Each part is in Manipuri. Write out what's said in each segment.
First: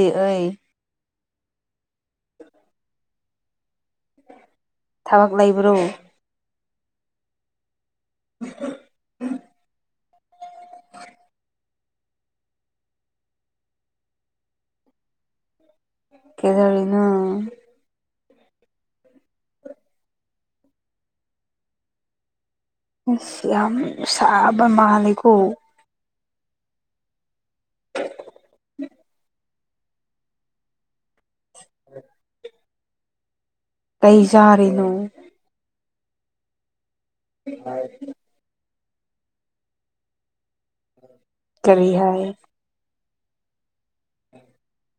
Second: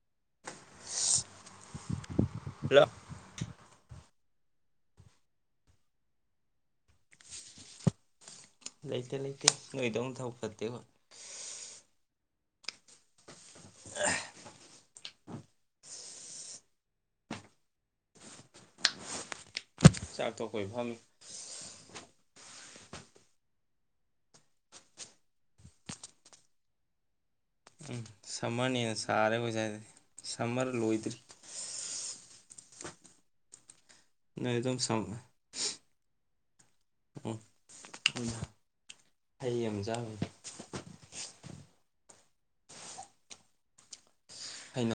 ꯑꯩ ꯍꯜꯂꯣ ꯊꯕꯛ ꯂꯩꯕ꯭ꯔꯣ ꯂꯩꯇꯦ ꯂꯩꯇꯦ ꯅꯣꯏꯗꯧ ꯊꯕꯛ ꯐꯠꯇꯦ ꯍꯣꯏ ꯀꯦꯗꯧꯔꯤꯅꯣ ꯆꯥꯛ ꯇꯣꯛꯄꯒꯤ ꯐꯝꯃꯤ ꯑꯁ ꯌꯥꯝ ꯁꯥꯕ ꯃꯥꯜꯂꯦꯀꯣ ꯁꯃꯔꯅꯤꯅ ꯁꯔꯦ ꯑꯩꯈꯣꯏꯁꯥꯏꯗꯗꯤ ꯁꯃꯔ ꯂꯣꯏ ꯗꯔꯤ [inaudible] ꯀꯩ ꯅꯣꯏ ꯑꯗꯨꯝ ꯆꯥꯔꯤꯅꯣ ꯁꯝ ꯎꯝ ꯍ [inaudible] ꯍꯩ ꯑꯃ ꯆꯥꯕꯅꯦ ꯀꯔꯤ ꯍꯥꯏ ꯎ [inaudible] ꯍꯩꯅꯧ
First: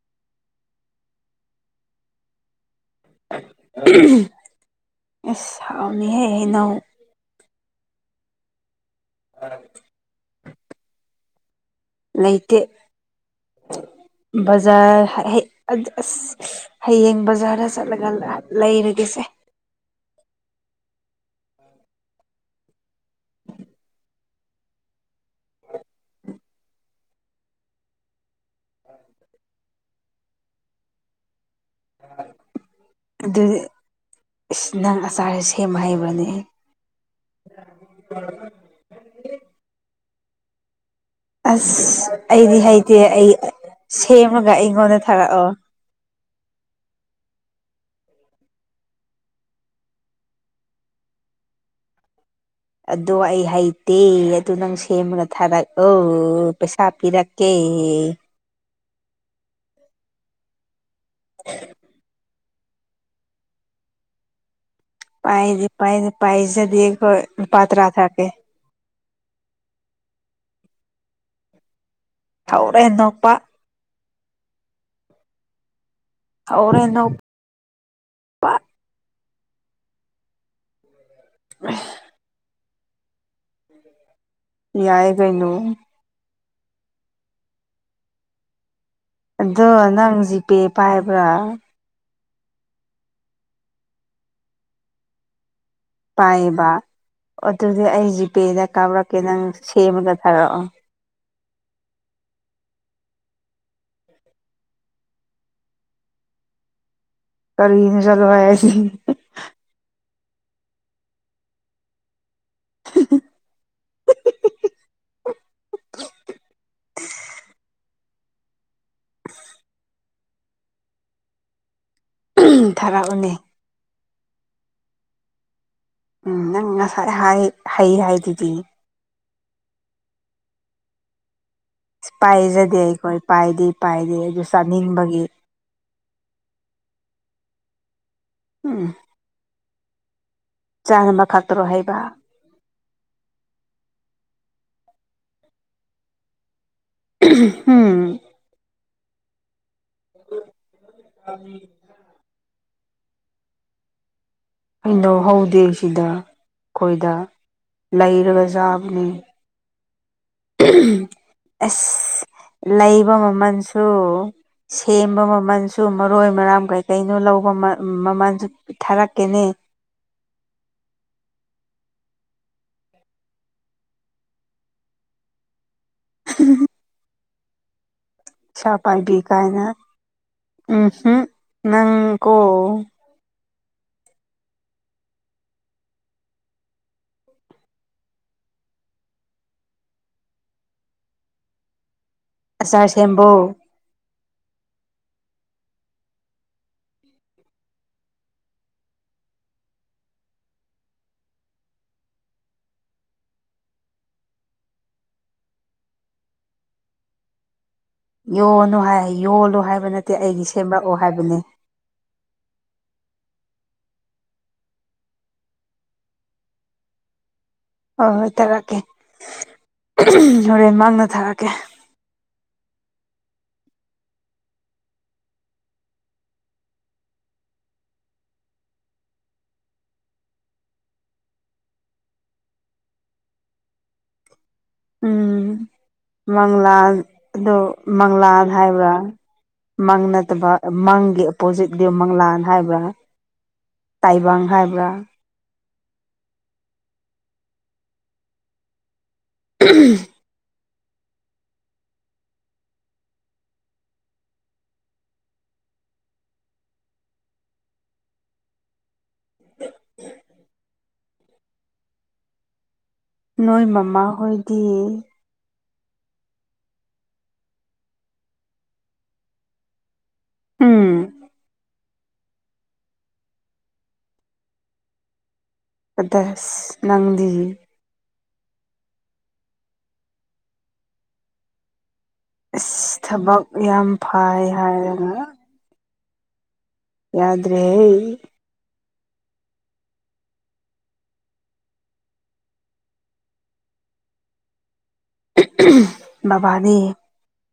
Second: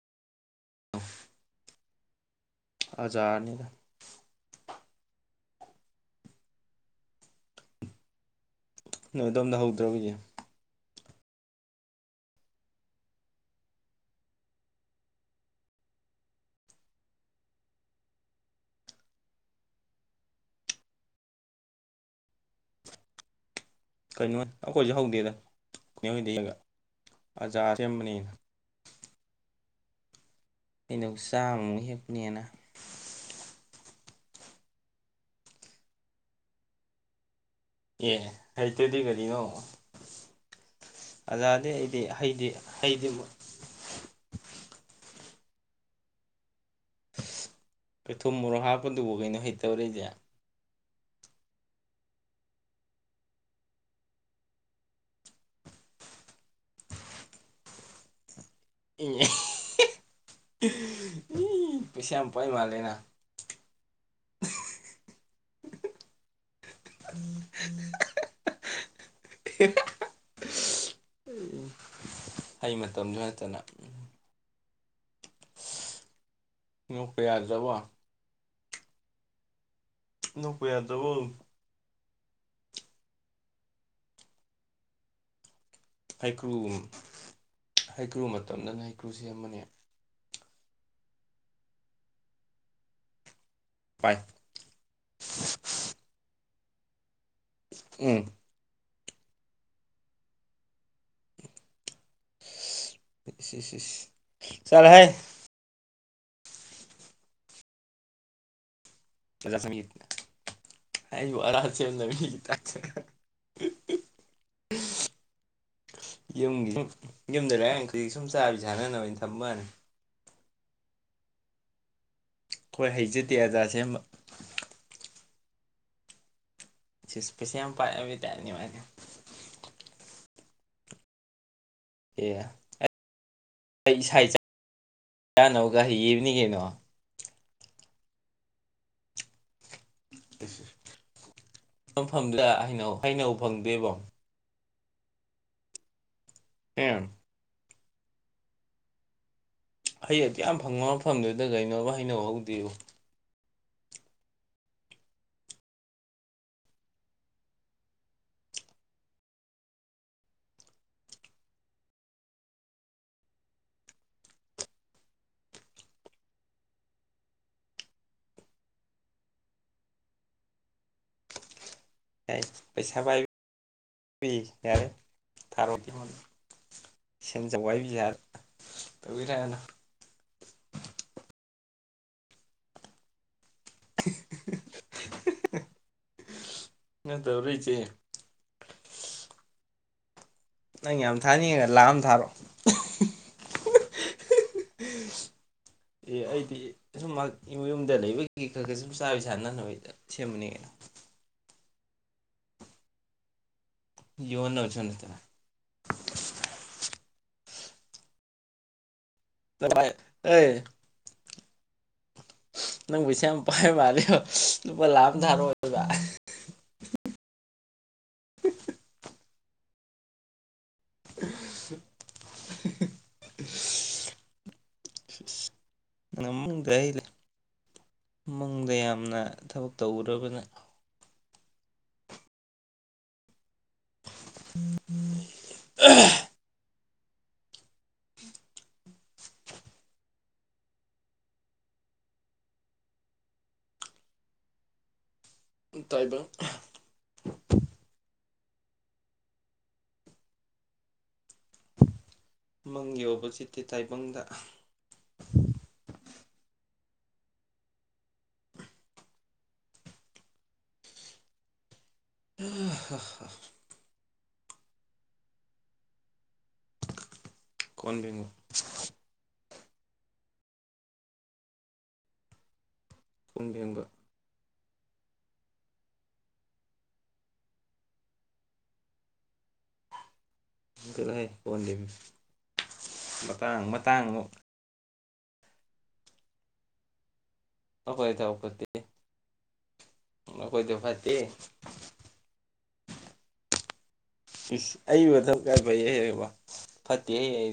ꯑꯖꯔꯅꯤꯗ ꯑꯁ ꯍꯥꯎꯅꯤꯍꯦ ꯍꯩꯅꯧ ꯅꯣꯏ ꯑꯗꯣꯝꯗ ꯍꯧꯗ꯭ꯔꯕꯣꯖꯦ ꯂꯩꯇꯦ ꯕꯖꯥꯔ ꯍꯦꯛ ꯑꯁ ꯍꯌꯦꯡ ꯕꯖꯥꯔꯗ ꯆꯠꯂꯒ ꯂꯩꯔꯒꯦꯁꯦ [inaudible] ꯀꯩꯅꯣ ꯑꯩꯈꯣꯏꯁꯨ ꯍꯧꯗꯦꯗ ꯅꯦꯍꯣꯏꯗ ꯍꯦꯟꯒꯠ ꯑꯆꯥꯥꯔ ꯁꯦꯝꯕꯅꯦ ꯑꯩꯅ ꯍꯩꯅꯧ ꯆꯥꯃꯨꯛ ꯍꯦꯛꯄꯅꯦꯅ ꯏꯁ ꯅꯪ ꯑꯆꯥꯔꯁꯤ ꯁꯦꯝꯕ ꯍꯩꯕꯔꯥꯅꯦ ꯑꯦ ꯍꯩꯇꯗꯤ ꯀꯔꯤꯅꯣ ꯑꯆꯥꯔꯗꯤ ꯑꯩꯗꯤ ꯑꯁ ꯍꯩꯗꯤ ꯑꯩꯗꯤ ꯍꯩꯇꯦ ꯍꯩꯗꯤ ꯑꯩ ꯁꯦꯝꯃꯒ ꯑꯩꯉꯣꯟꯗ ꯊꯔꯛꯑꯣ ꯀꯩ ꯊꯨꯝ ꯃꯣꯔꯣ ꯍꯥꯞꯄꯗꯨꯕꯨ ꯀꯩꯅꯣ ꯍꯩꯇꯔꯥꯕꯁꯦ ꯑꯗꯣ ꯑꯩ ꯍꯩꯇꯦ ꯑꯗꯨ ꯅꯪ ꯁꯦꯝꯃꯒ ꯊꯥꯔꯛꯑꯣ ꯄꯩꯁꯥ ꯄꯤꯔꯛꯀꯦ ꯑꯦ ꯏ ꯄꯩꯁ ꯄꯥꯏ ꯃꯥꯜꯂꯦꯅ ꯄꯥꯏꯗꯤ ꯄꯥꯏꯗꯦ ꯄꯥꯏꯖꯠ ꯗꯦ ꯈꯣꯏ ꯂꯨꯄ ꯇ꯭ꯔꯥ ꯊꯥꯔꯛꯀꯦ ꯎꯝ ꯇꯧꯔꯦ ꯅꯣꯄꯥ ꯅꯣꯛꯄ ꯌꯥꯗꯔꯕꯣ ꯅꯣꯛꯄ ꯌꯥꯗ꯭ꯔꯕꯣ ꯑ [unintelligible] ꯌꯥꯏ ꯀꯩꯅꯣ ꯍꯩꯀ꯭ꯔꯨ ꯍꯩꯀ꯭ꯔꯨ ꯃꯇꯝꯗꯅ ꯍꯩ ꯑꯗꯣ ꯅꯪ ꯖꯤꯄꯦ ꯄꯥꯏꯕ꯭ꯔꯥ ꯄꯥꯏ ꯄꯥꯏꯑꯦꯕ ꯑꯗꯨꯗꯤ ꯑꯩ ꯎꯝ ꯖꯤꯄꯦꯗ ꯀꯥꯞꯔꯛ ꯀꯩ ꯅꯪ ꯁꯦꯝꯃꯒ ꯊꯥꯔꯛꯑꯣ ꯏꯁ ꯏꯁ ꯆꯠꯂꯣꯍꯦ ꯀꯔꯤꯅꯣ ꯆꯠꯂꯣ ꯍꯥꯏꯁꯤ ꯑꯩꯕꯨ ꯑꯔ ꯁꯦꯝꯅꯕ ꯃꯤꯒꯤ ꯇꯥꯏꯞ [inaudible] ꯌꯝꯒꯤ ꯌꯨꯝꯗꯔꯦ ꯗꯒꯤ ꯁꯨꯝ ꯆꯥꯕꯤꯁꯥꯟꯅꯅꯕꯩꯅ ꯊꯝꯕꯥꯅꯤ ꯈꯣꯏ ꯊꯥꯔꯛꯎꯅꯦ ꯍꯩꯖꯗꯦ ꯑꯆꯥꯔ ꯁꯦꯝꯕ ꯎꯝ ꯅꯪ ꯉꯁꯥꯏ ꯁꯤꯁ ꯍꯥꯏ ꯄꯩꯁꯥ ꯌꯥꯝ ꯍꯩ ꯄꯥꯏꯔꯕꯩ ꯍꯥꯏꯗꯨꯗꯤ ꯇꯥꯏꯞꯅꯤ ꯃꯥꯗꯤ ꯏꯁ ꯑꯦ ꯄꯥꯏꯖꯗꯦ ꯑꯩꯈꯣꯏ ꯄꯥꯏꯗꯦ ꯑꯩ ꯄꯥꯏꯗꯦ ꯏꯁꯥ ꯑꯗꯨ ꯆꯥꯅꯤꯡꯕꯒꯤ ꯆꯥꯅꯕꯒ ꯍꯩꯕꯅꯤ ꯀꯩꯅꯣ ꯎꯝ ꯆꯥꯅꯕ ꯈꯛꯇꯔꯣ ꯍꯩꯕ ꯃꯐꯝꯗ ꯍꯩꯅꯧ ꯍꯩꯅꯧ ꯐꯪꯗꯦꯕꯣ ꯑꯦꯝ ꯎꯝ ꯍꯩ ꯑꯗꯨꯛ ꯌꯥꯝ ꯐꯪꯕ ꯃꯐꯝꯗꯨꯗ ꯀꯩꯅꯣꯕ ꯍꯩꯅꯧꯍꯧꯗꯦꯕꯨ ꯍꯩꯅꯧ ꯍꯧꯗꯦꯁꯤꯗ ꯑꯈꯣꯏꯗ ꯂꯩꯔꯒ ꯆꯥꯕꯅꯦ ꯑꯁ ꯂꯩꯕ ꯃꯃꯟꯁꯨ ꯁꯦꯝꯕ ꯃꯃꯟꯁꯨ ꯃꯔꯣꯏ ꯃꯔꯥꯡ ꯀꯩꯀꯩꯅꯣ ꯂꯧꯕ ꯃ ꯃꯥꯃꯜꯁꯨ ꯊꯥꯔꯛꯀꯦꯅꯦ ꯑꯦ ꯄꯩꯁꯥ ꯄꯥꯏꯕꯤ ꯌꯥꯔꯦ ꯊꯥꯔꯣ [unintelligible] ꯁꯦꯟꯖꯧꯋꯥꯥꯏ [unintelligible] ꯄꯩꯁꯥ ꯄꯥꯏꯕꯤ ꯀꯥꯏꯅ ꯎꯝꯍꯝ ꯅꯪꯀꯣ [unintelligible] ꯅꯠꯇꯕꯔꯣ ꯏꯆꯦ ꯅꯪ ꯌꯥꯝ ꯊꯥꯅꯤꯡꯉꯒ ꯂꯥꯛ ꯑꯃ ꯊꯥꯔꯣ ꯑꯆꯥꯔ ꯁꯦꯝꯕꯣ ꯑꯦ ꯑꯩꯗꯤ ꯁꯨꯝ ꯃꯥꯒꯤ ꯌꯨꯝꯗ ꯂꯩꯕꯒꯤ ꯈꯔ ꯈꯔ ꯁꯨꯝ ꯆꯥꯕꯤ ꯁꯥꯟꯅꯅꯕ ꯁꯦꯝꯕꯅꯤ ꯌꯣꯟꯅꯕꯁꯨ ꯅꯠꯇꯅ ꯌꯣꯟꯅꯨ ꯍꯥꯏ ꯌꯣꯜꯂꯨ ꯍꯥꯏꯕ ꯅꯠꯇꯦ ꯑꯦ ꯑꯩꯒꯤ ꯁꯦꯝꯔꯛꯑꯣ ꯍꯥꯏꯕꯅꯦ ꯅꯪ ꯄꯩꯁꯥ ꯌꯥꯝ ꯄꯥꯏꯕ ꯃꯥꯜꯂꯦꯕ ꯂꯨꯄꯥ ꯂꯥꯛ ꯑꯃ ꯊꯥꯔꯛꯑꯣ ꯑꯗꯨꯒ [inaudible] ꯍꯣꯏ ꯍꯣꯏ ꯊꯥꯔꯛꯀꯦ ꯍꯣꯔꯦꯟ ꯃꯪꯗ ꯊꯥꯔꯛꯀꯦ [unintelligible] ꯃꯪꯗ ꯌꯥꯝꯅ ꯊꯕꯛ ꯇꯧꯕ꯭ꯔꯥꯕ ꯅꯪ ꯎꯝ ꯃꯪꯂꯥꯜ ꯗꯣ ꯃꯪꯂꯥꯜ ꯍꯥꯏꯕ꯭ꯔꯥ ꯃꯪ ꯅꯠꯇꯕ ꯃꯪꯒꯤ ꯑꯣꯞꯄꯣꯖꯤꯠꯇꯤ ꯃꯪꯂꯥꯟ ꯍꯥꯏꯕ꯭ꯔꯥ ꯇꯥꯏꯕꯪ ꯍꯥꯏꯕ꯭ꯔꯥ ꯇꯥꯏꯕꯪ [unintelligible] ꯃꯪꯒꯤ ꯑꯣꯄꯣꯖꯤꯠꯇꯤ ꯇꯥꯏꯕꯪꯗ ꯅꯣꯏ ꯃꯃꯥ ꯍꯣꯏꯗꯤ ꯀꯣꯟ ꯐꯦꯡꯕ ꯎꯝ ꯀꯣꯟ ꯐꯦꯡꯕ ꯗꯁ ꯅꯪꯗꯤ ꯆꯠꯂꯣꯍꯦ ꯑꯣꯟꯗꯦꯝ ꯑꯁ ꯊꯕꯛ ꯌꯥꯝ ꯐꯥꯏ ꯍꯥꯏꯔꯒ ꯌꯥꯗ꯭ꯔꯦꯍꯦ ꯅꯈꯣꯏꯗ ꯐꯠꯇꯦ ꯏꯁ ꯑꯩ ꯃꯊꯛ ꯆꯠꯄꯩ ꯍꯦꯅ ꯋꯥ ꯕꯕꯥꯗꯤ ꯐꯠꯇꯦ ꯍꯦ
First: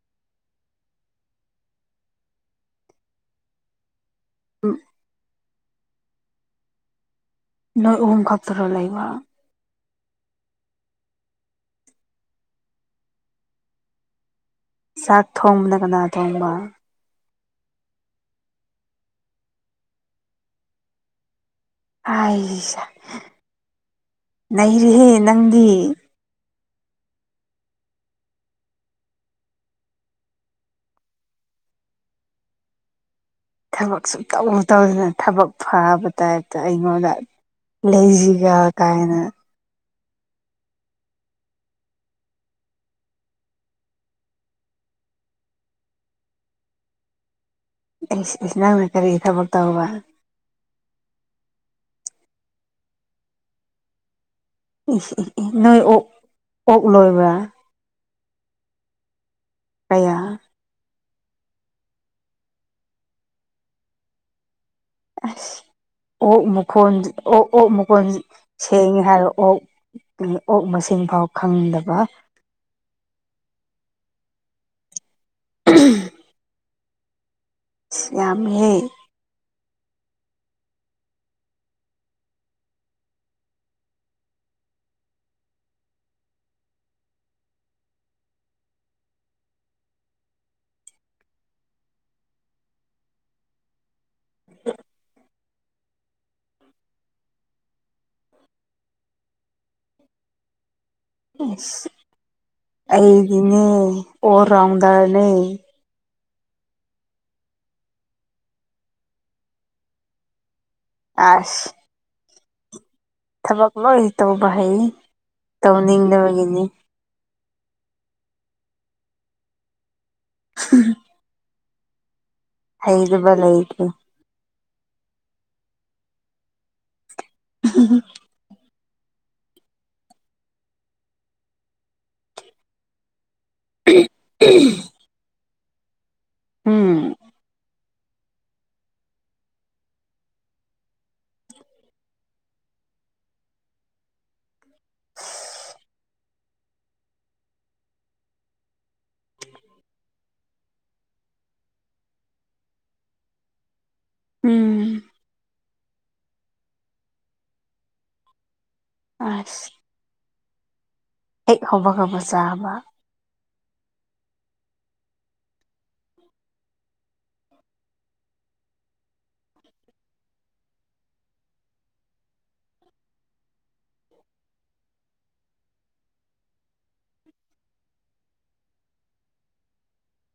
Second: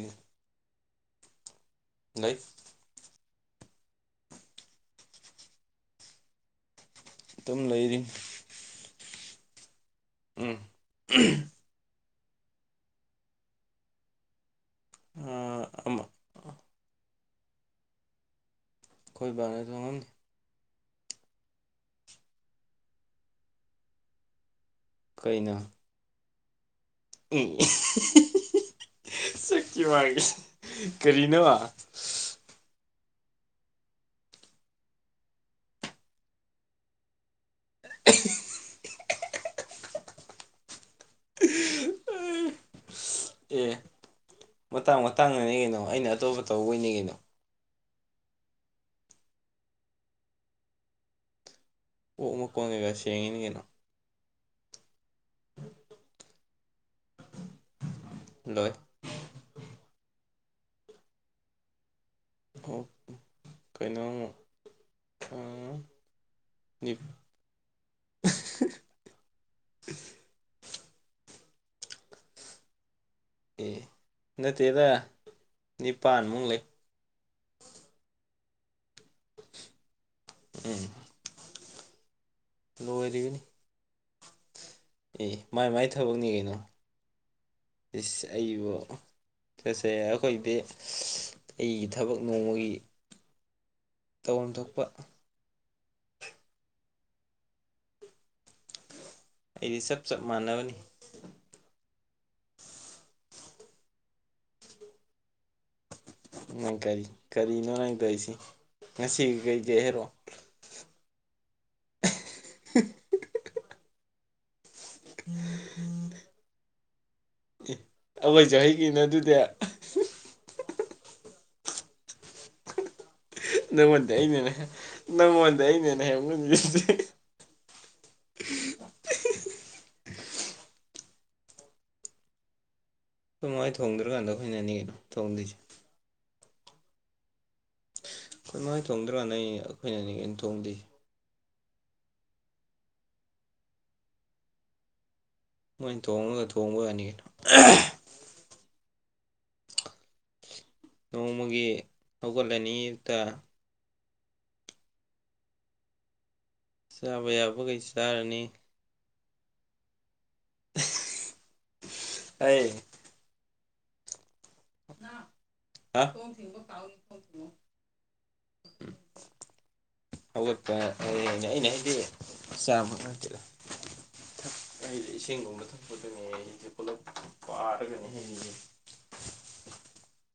ꯂꯩ ꯎꯝ ꯑꯗꯨꯝ ꯅꯣꯏ ꯂꯩꯔꯤ ꯑꯍꯨꯝ ꯈꯛꯇꯔꯣ ꯂꯩꯕ ꯎꯝ ꯆꯥꯛ ꯊꯣꯡꯕꯅ ꯀꯅꯥ ꯑꯃ ꯊꯣꯡꯕ ꯑꯩꯈꯣꯏ ꯕꯥꯅ ꯊꯣꯡꯉꯝꯅꯤ ꯑꯥꯢꯁ ꯅꯩꯔꯦꯍꯦ ꯅꯪꯗꯤ ꯑꯦ ꯁꯛꯀꯤ ꯋꯥꯒꯤꯁꯤ ꯀꯔꯤꯅꯣ ꯊꯕꯛ ꯁꯨꯛꯇꯧ ꯇꯧꯗꯅ ꯊꯕꯛ ꯐꯕ ꯇꯥꯏꯞꯇ ꯑꯩꯉꯣꯟꯗ ꯂꯩꯖꯤꯒ ꯀꯥꯏꯅ [inaudible] ꯑꯦ ꯃꯇꯥꯡ ꯃꯇꯥꯡꯅꯅꯦ ꯀꯩꯅꯣ ꯑꯩꯅ ꯑꯇꯣꯞꯄ ꯇꯧꯕꯩꯅꯦ ꯀꯩꯅꯣ ꯏꯁ ꯏꯁ ꯅꯪꯅ ꯀꯔꯤ ꯊꯕꯛ ꯇꯧꯕ ꯑꯣꯛ ꯃꯀꯣꯟ ꯀꯩꯀ ꯁꯦꯡꯉꯤꯅꯤ ꯀꯩꯅꯣ ꯅꯣꯏ ꯑꯣꯛ ꯑꯣꯛ ꯂꯣꯏꯕ꯭ꯔꯥ ꯂꯣꯏ ꯀꯌꯥ ꯑꯣꯛ ꯀꯩꯅꯣꯃꯨꯛ ꯑꯁ ꯑꯣꯛ ꯃꯀꯣꯟ ꯑꯣꯛ ꯑꯣꯛ ꯃꯀꯣꯟ ꯁꯦꯡꯉꯦ ꯍꯥꯏꯔꯣ ꯑꯣꯛ ꯑꯣꯛ ꯃꯁꯤꯡ ꯐꯥꯎ ꯈꯪꯗꯕ ꯑꯦ ꯅꯠꯇꯦꯗ ꯅꯤꯄꯥꯟꯃꯨꯛ ꯂꯩ ꯌꯥꯝꯃꯦꯍꯦ ꯎꯝ ꯂꯣꯢꯔꯤꯕꯅꯤ ꯑꯦ ꯃꯥꯏ ꯃꯥꯏ ꯊꯕꯛꯅꯤ ꯀꯩꯅꯣ ꯏꯁ ꯑꯩꯕꯨ ꯆꯠꯁꯦ ꯑꯩꯈꯣꯏꯗꯤ ꯑꯩꯒꯤ ꯊꯕꯛ ꯅꯣꯡꯃꯒꯤ ꯇꯧꯐꯝ ꯊꯣꯛꯄ ꯑꯩꯗꯤ ꯆꯞ ꯆꯞ ꯃꯥꯟꯅꯒꯅꯤ ꯑꯩꯒꯤꯅꯦ ꯑꯣꯔ ꯔꯥꯎꯟꯗ꯭ꯔꯅꯦ ꯅꯪ ꯀꯔꯤ ꯀꯔꯤꯅꯣ ꯅꯪ ꯇꯧꯏꯁꯦ ꯉꯁꯤ ꯀꯩꯀꯩ ꯍꯥꯏꯔꯣ ꯑꯥꯁ [unintelligible] ꯊꯕꯛ ꯂꯣꯏ ꯇꯧꯕ ꯍꯩ ꯇꯧꯅꯤꯡꯗꯕꯒꯤꯅꯤ ꯑꯦ ꯑꯩꯈꯣꯏꯁꯨ ꯍꯩ ꯀꯩꯅꯣ ꯑꯗꯨꯗꯤ ꯍ ꯍꯩ ꯅꯪꯉꯣꯟꯗ ꯑꯩꯅꯅꯦ ꯅꯪꯉꯣꯟꯗ ꯑꯩꯅ ꯍꯦꯟꯅ ꯍꯩꯔꯃꯒꯅꯤ ꯁꯤ [unintelligible] ꯅꯨꯡꯉꯥꯢ ꯊꯣꯡꯗ꯭ꯔꯤꯀꯥꯟꯗ ꯑꯩꯈꯣꯏꯅꯅꯦ ꯊꯣꯡꯗꯣꯏꯁꯦ ꯎꯝ ꯑꯩꯈꯣꯏ ꯃꯥꯢꯅ ꯊꯣꯡꯗ꯭ꯔꯤ ꯀꯥꯟꯗꯅꯦ ꯑꯩꯈꯣꯏꯅꯅꯦ ꯑꯩꯅ ꯊꯣꯡꯗꯣꯢꯁꯦ [inaudible] ꯃꯣꯏ ꯊꯣꯡꯉꯒ ꯊꯣꯡꯕ ꯌꯥꯅꯤ ꯀꯩꯅꯣ ꯅꯣꯡꯃꯒꯤ ꯍꯧꯒꯠꯂꯅꯤ ꯑꯌꯨꯛꯇ ꯎꯝ ꯆꯥꯕ ꯌꯥꯕꯒꯩ ꯆꯥꯔꯅꯤ ꯑꯁ [unintelligible] ꯍꯦꯛ ꯍꯧꯕꯒꯕ ꯃꯆꯥ ꯑꯩ ꯑꯃ ꯅꯥꯎ ꯍꯥꯎ ꯊꯣꯡꯊꯤꯡꯕ ꯀꯥꯎꯅꯤꯀꯣ ꯕꯨꯡꯉꯣ ꯍꯧꯒꯠꯄ ꯍꯥꯏꯅꯦ ꯑꯩꯅ ꯍꯥꯏꯗꯤ ꯆꯥꯕ ꯉꯥꯛꯇꯗ [inaudible] ꯑꯩꯁꯦ ꯏꯁꯤꯡ ꯒꯨꯝꯅ ꯊꯛꯄꯗꯅꯦ ꯑꯩꯁꯦ ꯄꯨꯂꯞ ꯄꯥꯔꯒꯅꯦ ꯑꯩꯁꯦ [inaudible]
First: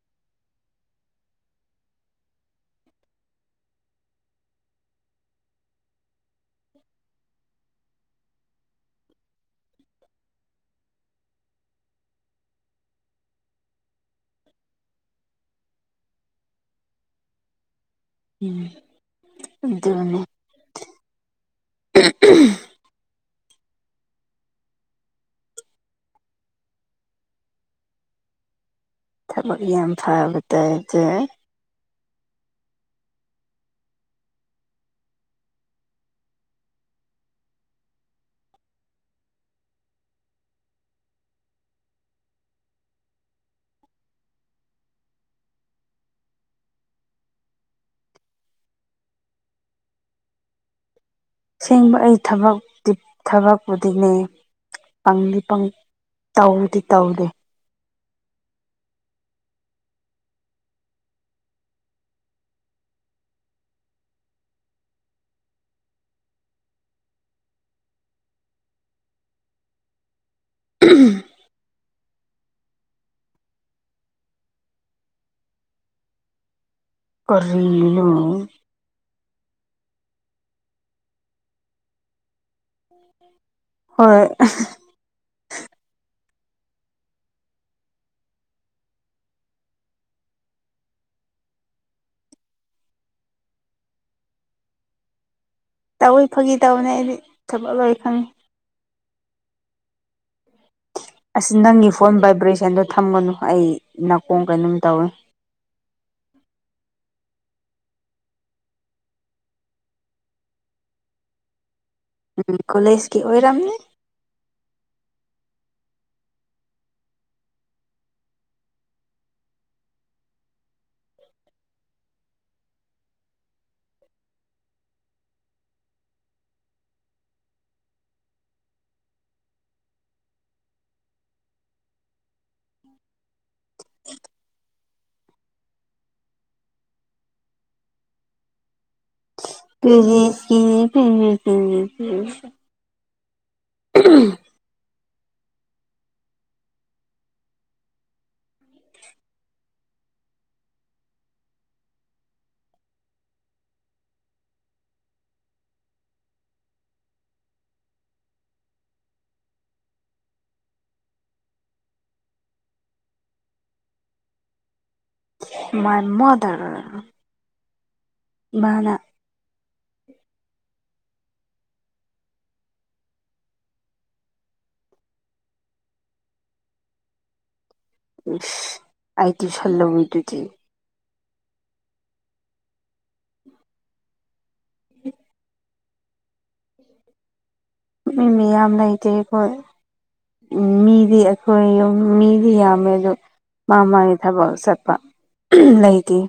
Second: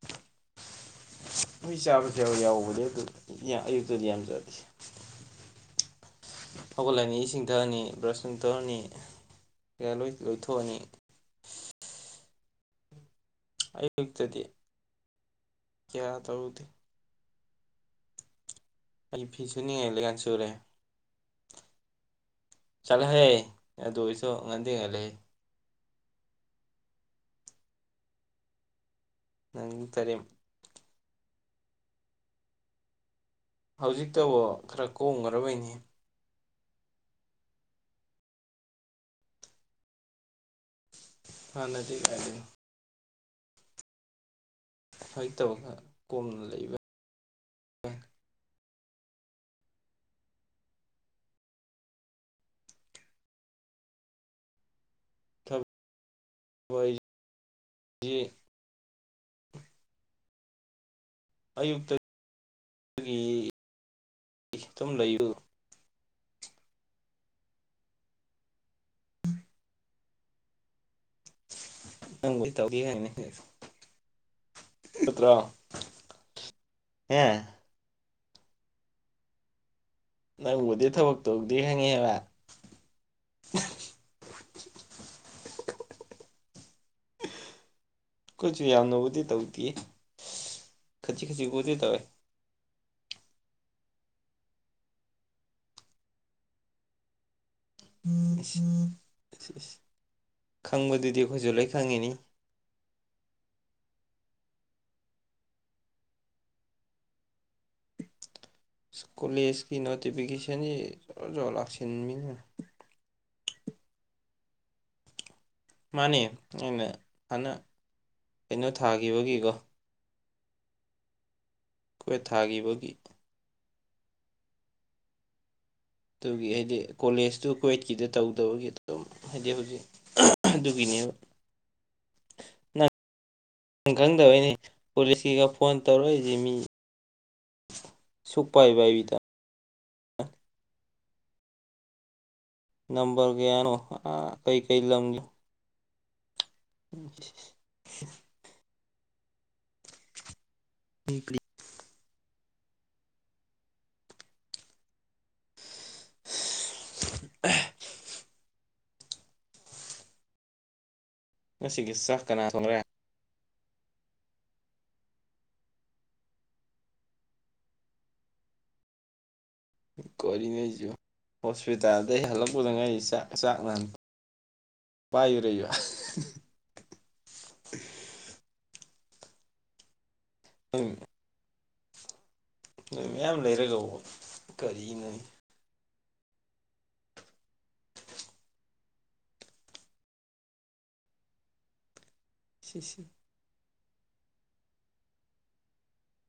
ꯃꯣꯏ ꯆꯥꯕꯁꯦ ꯌꯥꯎꯕꯅꯦ ꯌꯥꯎꯕꯗꯤ ꯑꯌꯨꯛꯇꯗꯤ ꯌꯥꯝ ꯆꯥꯗꯦ ꯍꯧꯒꯠꯂꯅꯤ ꯏꯁꯤꯡꯊꯛꯑꯅꯤ ꯕ꯭ꯔꯁꯅꯨꯡ ꯇꯧꯔꯅꯤ ꯀꯩꯀꯥ ꯂꯣꯢ ꯂꯣꯏꯊꯣꯛꯑꯅꯤ ꯑꯩꯌꯨꯛꯇꯗꯤ ꯀꯌꯥ ꯇꯧꯗꯦ ꯎꯝ ꯑꯩ ꯐꯤꯁꯨꯅꯤꯡꯉꯥꯢ ꯑꯗꯨꯅꯤ ꯂꯩꯀꯥꯟꯁꯨꯨꯔꯦ ꯆꯠꯂꯣꯍꯦ ꯑꯗꯨꯑꯣꯢꯁꯨ ꯉꯟꯗꯤ ꯉꯜꯂꯦꯍꯦ ꯊꯕꯛ ꯅꯪ ꯌꯥꯝ ꯇꯔꯦꯠ ꯐꯕ ꯇꯥꯢꯞꯇ ꯍꯧꯖꯤꯛꯇꯕꯨ ꯈꯔ ꯀꯣꯝꯒ꯭ꯔꯕꯣꯢ ꯅꯤꯡꯏ ꯍꯥꯟꯅꯗꯤ ꯀꯥꯢꯗꯩꯅꯣ ꯁꯃꯥꯏꯅ ꯇꯧꯔꯒ ꯀꯣꯝꯅ ꯂꯩꯕ ꯑꯁꯦꯡꯕ ꯑꯩ ꯊꯕꯛ ꯊꯕꯛꯄꯨꯗꯤꯅꯦ ꯄꯪꯗꯤ ꯊꯕꯛ ꯄꯪ ꯇꯧꯗꯤ ꯇꯧꯗꯦ ꯌꯦ ꯑꯌꯨꯛꯇ ꯒꯤ ꯇꯨꯝ ꯂꯩꯌꯨ [unintelligible] ꯅꯪꯕꯨꯗꯤ ꯇꯧꯒꯦ ꯍꯥꯏꯅꯦ ꯅꯠꯇ꯭ꯔꯣ ꯍꯦ ꯀꯔꯤꯅꯣ ꯅꯪꯕꯨꯗꯤ ꯊꯕꯛ ꯇꯧꯗꯦ ꯈꯪꯉꯦꯕ ꯍꯣꯏ ꯀꯣꯏꯁꯨ ꯌꯥꯝꯅꯕꯨꯗꯤ ꯇꯧꯗꯦ ꯈꯖꯤꯛ ꯈꯖꯤꯛꯕꯨꯗꯤ ꯇꯧꯋꯦ ꯇꯧꯏ ꯐꯥꯒꯤ ꯇꯧꯅꯦ ꯑꯩꯗꯤ ꯊꯕꯛ ꯂꯩ ꯈꯪꯉꯤ ꯁꯤꯁ ꯑꯁ ꯅꯪꯒꯤ ꯐꯣꯟ ꯚꯥꯏꯕ꯭ꯔꯦꯁꯟꯗꯣ ꯊꯝꯒꯅꯨ ꯑꯩ ꯅꯥꯀꯣꯡ ꯀꯩꯅꯣꯝ ꯇꯧꯋꯤ ꯏꯁ ꯀꯣꯂꯦꯖꯁꯀꯤ ꯅꯣꯇꯤꯐꯤꯀꯦꯁꯟꯁꯦ ꯖꯣꯔꯣ ꯖꯣꯔꯣ ꯂꯥꯛꯁꯟ ꯎꯝ ꯀꯣꯂꯦꯖꯀꯤ ꯑꯣꯏꯔꯝꯅꯤ ꯃꯥꯅꯦ ꯑꯩꯅ ꯐꯅ ꯀꯩꯅꯣ ꯊꯥꯒꯤꯕꯒꯤꯀꯣ ꯀꯋ꯭ꯦꯠ ꯊꯥꯈꯤꯕꯒꯤ ꯑꯗꯨꯒꯤ ꯍꯥꯏꯗꯤ ꯀꯣꯂꯦꯖꯇꯨ ꯀ꯭ꯋꯦꯠꯀꯤꯗ ꯇꯧꯗꯕꯒꯤ ꯑꯗꯨꯝ ꯍꯥꯏꯗꯤ ꯍꯧꯖꯤꯛ ꯑꯗꯨꯒꯤꯅꯦꯕ [inaudible] ꯅꯪ ꯅꯪ ꯈꯪꯗꯕꯩꯅꯦ ꯀꯣꯂꯤꯁꯀꯤꯒ ꯐꯣꯟ ꯇꯧꯔꯛꯏ ꯃꯤ ꯁꯨꯛꯄꯥꯏꯕꯥꯏꯕꯤꯇ [unintelligible] ꯅꯝꯕꯔ ꯒꯌꯥꯅꯣ ꯑꯥ ꯀꯩ ꯀꯩ ꯂꯝꯒꯤ [unintelligible] [unintelligible] [unintelligible] ꯉꯁꯤꯒꯤ ꯆꯥꯛ ꯀꯅꯥ ꯊꯣꯔꯦ ꯃꯥꯏ ꯃꯥꯗꯔ ꯏꯃꯥꯅ ꯀꯣꯔꯤꯉꯩꯁꯨ ꯍꯣꯁꯄꯤꯇꯥꯜꯗꯩ ꯍꯜꯂꯛꯄꯗ ꯉꯩꯔꯤ ꯆꯥꯛ ꯆꯥꯛ ꯍꯟ [unintelligible] ꯑꯥꯏ ꯇꯨꯏꯁꯜ ꯂꯧꯔꯤꯇꯨꯗꯤ ꯅꯣꯏ ꯃꯌꯥꯝ ꯂꯩꯔꯒ ꯀꯔꯤꯅꯣꯅꯦ ꯃꯤ ꯃꯤꯌꯥꯝ ꯂꯩꯇꯦꯈꯣꯏ ꯃꯤꯗꯤ ꯑꯩꯈꯣꯏ ꯌꯨꯝ ꯃꯤ ꯗꯤ ꯌꯥꯝꯃꯦ ꯁꯤꯁꯤ ꯑꯗꯨ ꯃꯥ ꯃꯥꯒꯤ ꯊꯕꯛ ꯆꯠꯄ ꯂꯩꯇꯤꯌꯦ